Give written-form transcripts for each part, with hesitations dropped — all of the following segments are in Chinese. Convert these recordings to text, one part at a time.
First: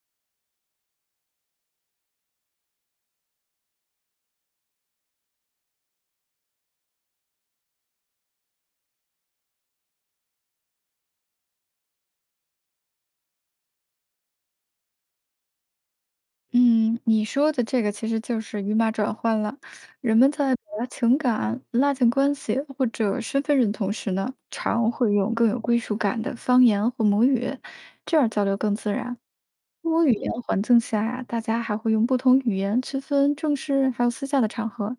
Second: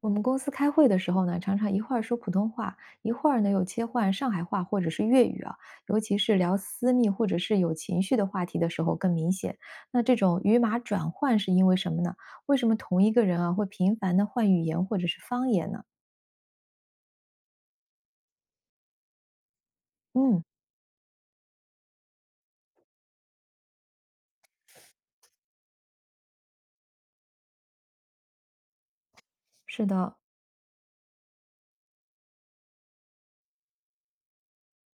我们公司开会的时候呢，常常一会儿说普通话，一会儿呢又切换上海话或者是粤语啊，尤其是聊私密或者是有情绪的话题的时候更明显。那这种语码转换是因为什么呢？为什么同一个人啊会频繁的换语言或者是方言呢？嗯，你说的这个其实就是语码转换了。人们嗯，在表达情感、拉近关系或者身份认同时呢，常会用更有归属感的方言或母语，这样交流更自然。是多语的，言环境下呀，大家还会用不同语言区分正式还有私下的场合，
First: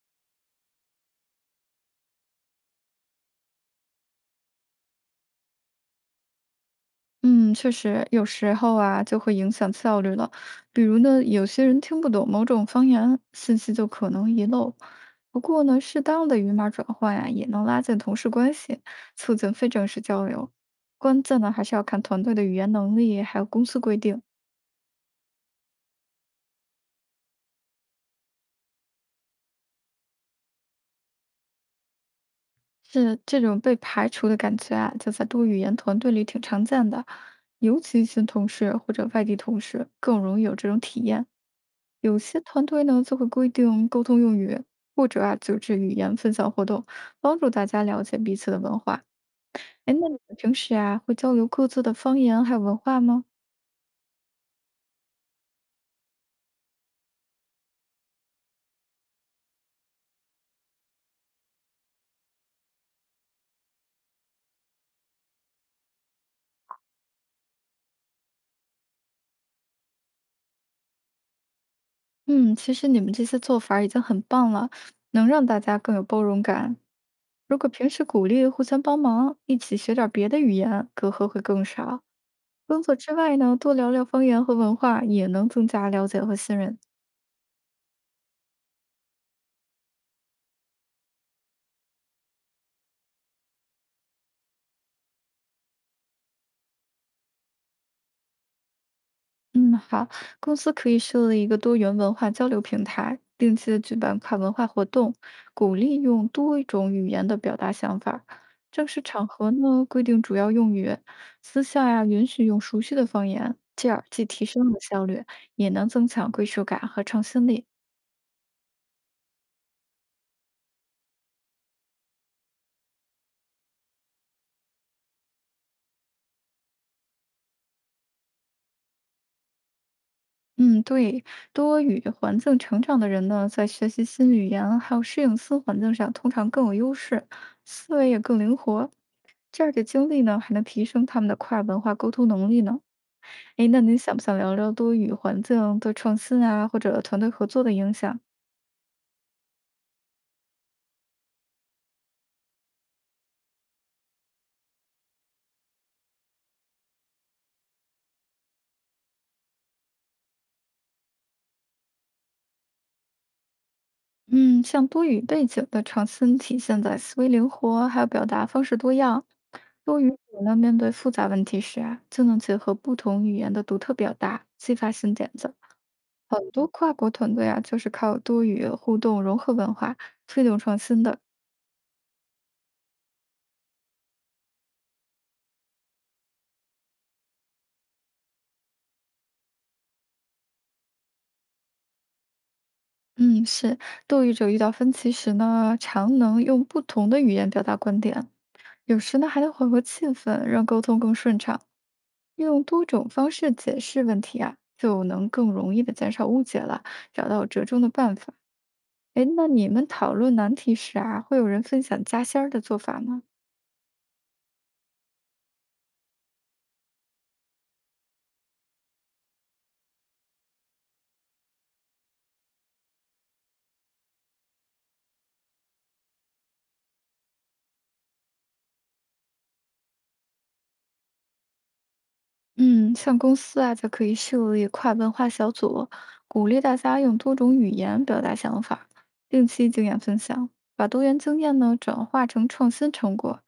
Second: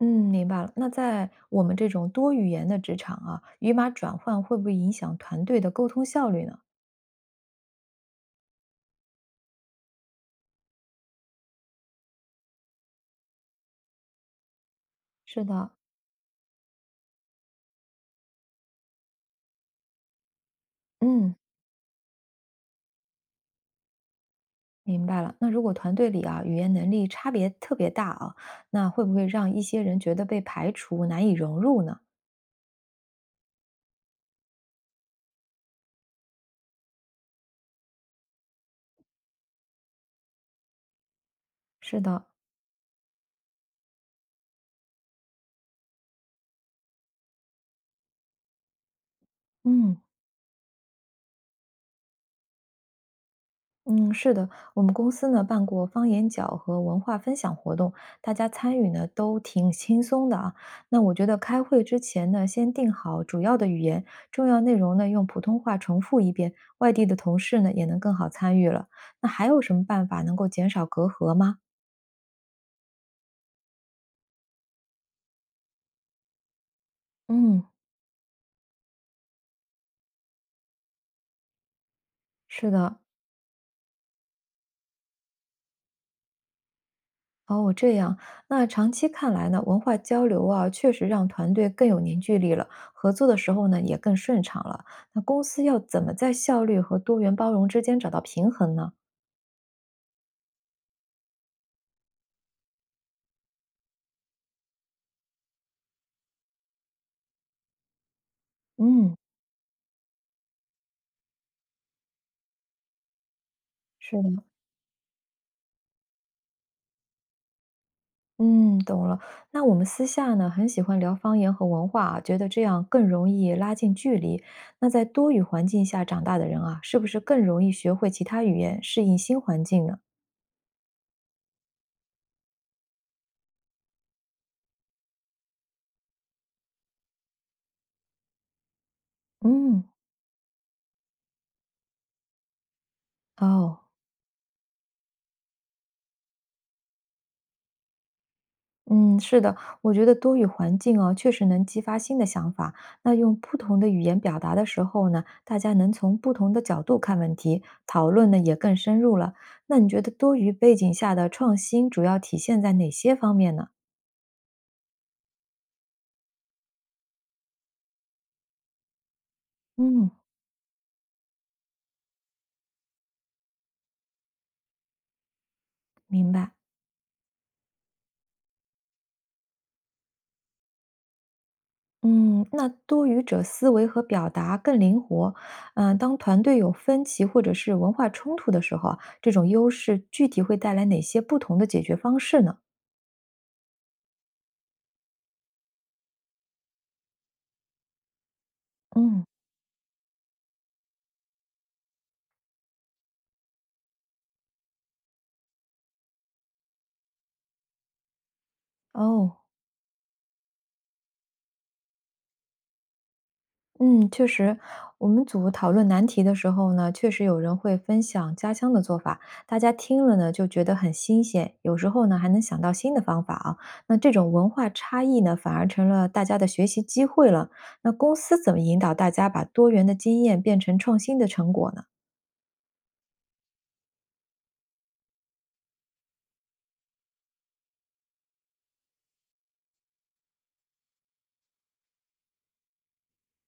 嗯，明白了。那在我们这种多语言的职场啊，语码转换会不会影响团队的沟通效率呢？嗯，确实，有时候啊就会影响效率了。比如呢，有些人听不懂某种方言，信息就可能遗漏。不是过的，呢，适当的语码转换呀、也能拉近同事关系，促进非正式交流。关嗯。键呢，还是要看团队的语言能力，还有公司规定。明白了，那如果团队里啊语言能力差别特别大啊，那会不会让一些人觉得被排除、难以融入呢？是这种被排除的感觉啊，就在多语言团队里挺常见的，尤其新同事或者外地同事更容易有这种体验。是有的，些团队呢就会规定沟通用语，或者啊组织语言分享活动，帮助大家了解彼此的文化。哎，嗯那你们平时啊会交流各自的方言还有文化吗？嗯，是的，我们公司呢办过方言角和文化分享活动，大家参与呢都挺轻松的啊。那我觉得开会之前呢，先定好主要的语言，重要内容呢用普通话重复一遍，外地的同事呢也能更好参与了。那还有什么办法能够减少隔阂吗？嗯，其实你们这些做法儿已经很棒了，能让大家更有包容感。如嗯，果平时鼓励互相帮忙，一起学点儿别的语言，隔阂会更少。是工作的，之外呢，多聊聊方言和文化，也能增加了解和信任。哦，这样，那长期看来呢，文化交流啊，确实让团队更有凝聚力了，合作的时候呢，也更顺畅了。那公司要怎么在效率和多元包容之间找到平衡呢？嗯，好，公司可以设立一个多元文化交流平台，定期的举办跨文化活动，鼓励用多种语言的表达想法儿正式嗯，场合呢，规定主要用语，私下呀、允许用熟悉的方言，这样是既的，提升了效率，也能增强归属感和创新力。嗯，懂了。那我们私下呢，很喜欢聊方言和文化啊，觉得这样更容易拉近距离。那在多语环境下长大的人啊，是不是更容易学会其他语言，适应新环境呢？嗯，对，多语环境成长的人呢，在学习新语言还有适应新环境上，通常更有优势，思维也更灵活。这样的嗯，经历呢，还能提升他们的跨文化沟通能力呢。哎，哦，那您想不想聊聊多语环境对创新啊，或者团队合作的影响？嗯，是的，我觉得多语环境哦，确实能激发新的想法。那用不同的语言表达的时候呢，大家能从不同的角度看问题，讨论呢也更深入了。那你觉得多语背景下的创新主要体现在哪些方面呢？嗯，像多语背景的创新体现在思维灵活，还有表达方式多样。多嗯，语者呢，面对复杂问题时啊，就能结合不同语言的独特表达，激发新点子。明很白。多跨国团队啊，就是靠多语互动、融合文化推动创新的。嗯，那多语者思维和表达更灵活。嗯、当团队有分歧或者是文化冲突的时候啊，这种优势具体会带来哪些不同的解决方式呢？嗯，是多语者遇到分歧时呢，常能用不同的语言表达观点，有时嗯，呢还能缓和气氛，让沟通更顺畅。用多种方式解释问题啊，就能更容易的减少误解了，找到折中的办法。哎，哦。那你们讨论难题时啊，会有人分享加仙儿的做法吗？嗯，确实，我们组讨论难题的时候呢，确实有人会分享家乡的做法，大家听了呢就觉得很新鲜，有时候呢还能想到新的方法啊。那这种文化差异呢，反而成了大家的学习机会了。那公司怎么引导大家把多元的经验变成创新的成果呢？嗯，像公司啊，就可以设立跨文化小组，鼓励大家用多种语言表达想法，定期经验分享，把多元经验呢转化成创新成果。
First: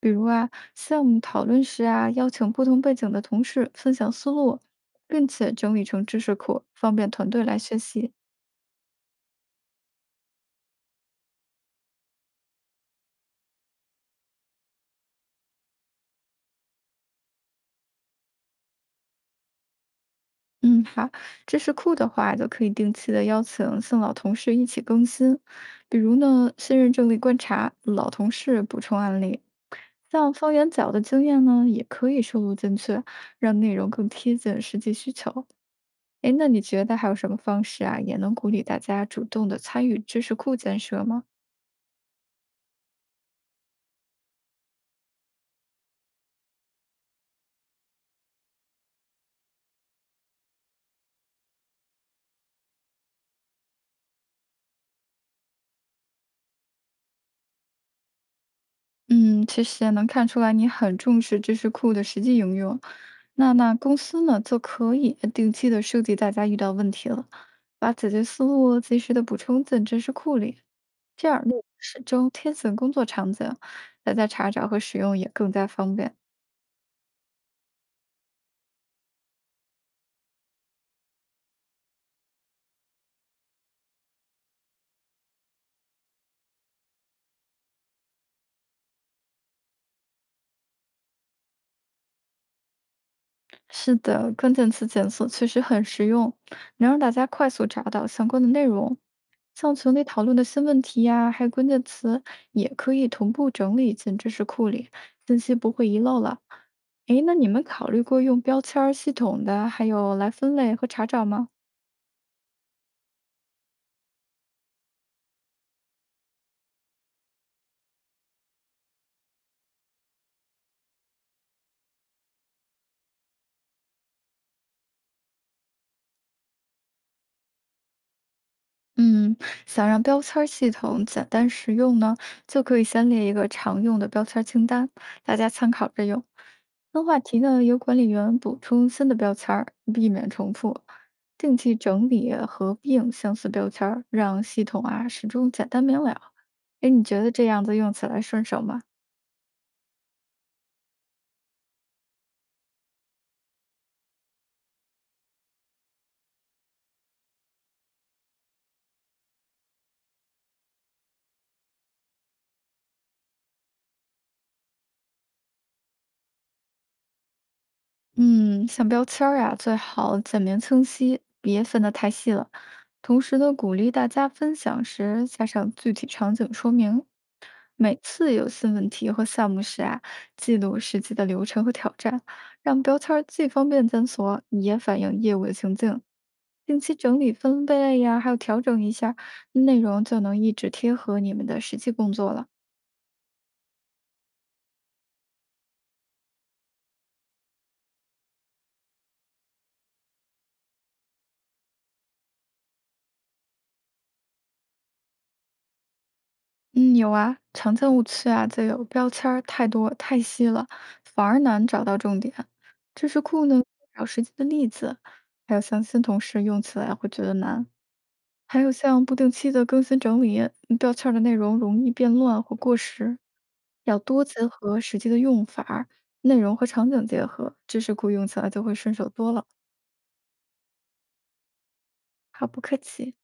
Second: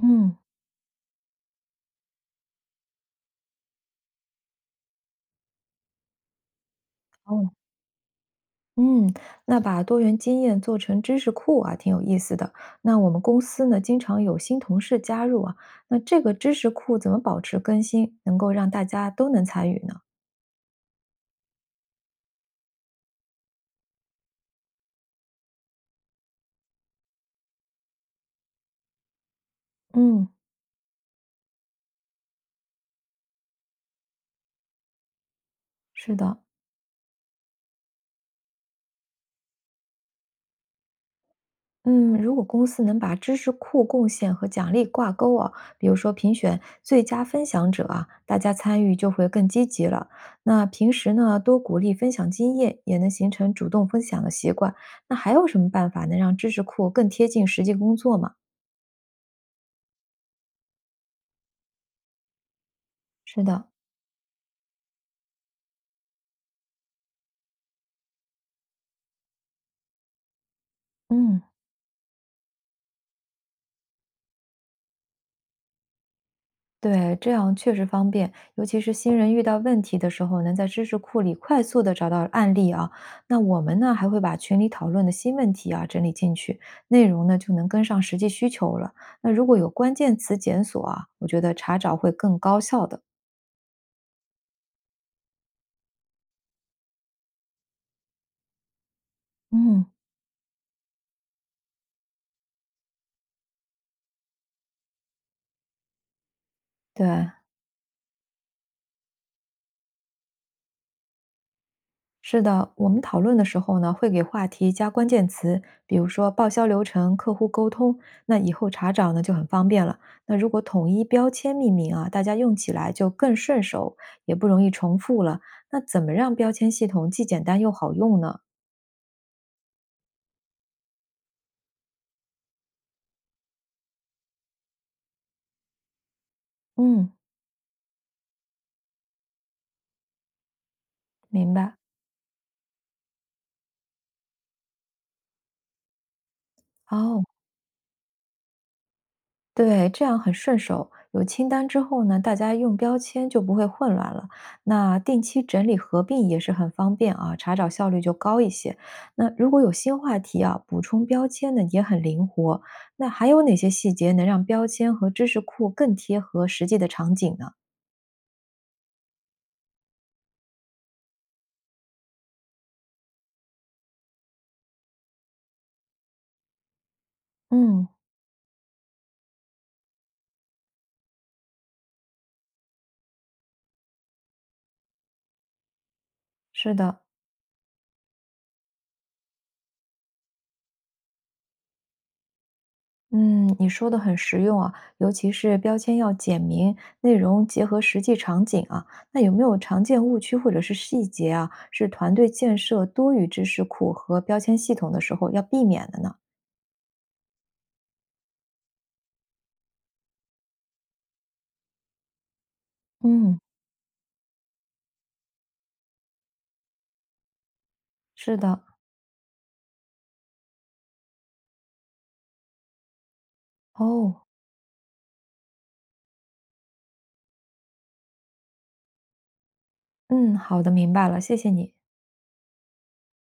比如啊，项目讨论时啊，邀请不同背景的同事分享思路，并且整理成知识库，方便团队哦，来学习。嗯，那把多元经验做成知识库啊，挺有意思的。那我们公司呢，经常有新同事加入啊，那这个知识库怎么保持更新，能够让大家都能参与呢？嗯，好，知识库的话，就可以定期的邀请新老同事一起更新，比如呢，新人正例观察，老同事补充案例，嗯，像方圆角的经验呢，也可以收录进去，让内容更贴近实际需求。是诶，的。那你觉得还有什么方式啊，也能鼓励大家主动的参与知识库建设吗？嗯，如果公司能把知识库贡献和奖励挂钩啊，比如说评选最佳分享者啊，大家参与就会更积极了。那平时呢，多鼓励分享经验，也能形成主动分享的习惯。那还有什么办法能让知识库更贴近实际工作吗？嗯，其实也能看出来你很重视知识库的实际应用。是那的，那公司呢，就可以定期的收集大家遇到问题了，把解决思路及时的补充进知识库里，这样嗯，内容适中，贴近工作场景，大家查找和使用也更加方便。对，这样确实方便，尤其是新人遇到问题的时候，能在知识库里快速的找到案例啊。那我们呢，还会把群里讨论的新问题啊整理进去，内容呢就能跟上实际需求了。那如果有关键词检索啊，我觉得查找会更高效的。是的，关键词检索确实很实用，能让大家快速查到相关的内容。像嗯，群里讨论的新问题呀、还有关键词，也可以同步整理进知识库里，信息不会遗漏了。诶，对。那你们考虑过用标签儿系统的，还有来分类和查找吗？是的，我们讨论的时候呢，会给话题加关键词，比如说报销流程、客户沟通，那以后查找呢就很方便了。那如果统一标签命名啊，大家用起来就更顺手，也不容易重复了。那怎么让标签系统既简单又好用呢？嗯，想让标签儿系统简单实用呢，就可以先列一个常用的标签儿清单，大家参考着用。分嗯，话题呢，由管理员补充新的标签儿，避免重复。明定期白。整理合并相似标签儿，让系统啊始终简单明了。哎，你哦，觉得这样子用起来顺手吗？对，这样很顺手。有清单之后呢，大家用标签就不会混乱了。那定期整理合并也是很方便啊，查找效率就高一些。那如果有新话题啊，补充标签呢也很灵活。那还有哪些细节能让标签和知识库更贴合实际的场景呢？嗯，像标签儿啊，最好简明清晰，别分得太细了。同时呢，鼓励大家分享时加上具体场景说明。嗯，每次有新问题或项目时啊，记录实际的流程和挑战，让标签儿既方便检索，也反映业务的情境。是定期的。整理分类呀，还有调整一下内容，就能一直贴合你们的实际工作了。嗯，你说的很实用啊，尤其是标签要简明，内容结合实际场景啊。那有没有常见误区或者是细节啊，是团队建设多语知识库和标签系统的时候要避免的呢？嗯，有啊，常见误区啊，就有标签儿太多太细了，反而难找到重点。知识嗯，库呢，找实际的例子，还有像新同事用起来会觉得难。是的，还有像不定期的更新整理，标签儿的内容容易变乱或过时，要多哦，结合实际的用法儿内容和场景结合，知识库用起来就会顺手多了。嗯，好的，明白了，谢谢你。好，不客气。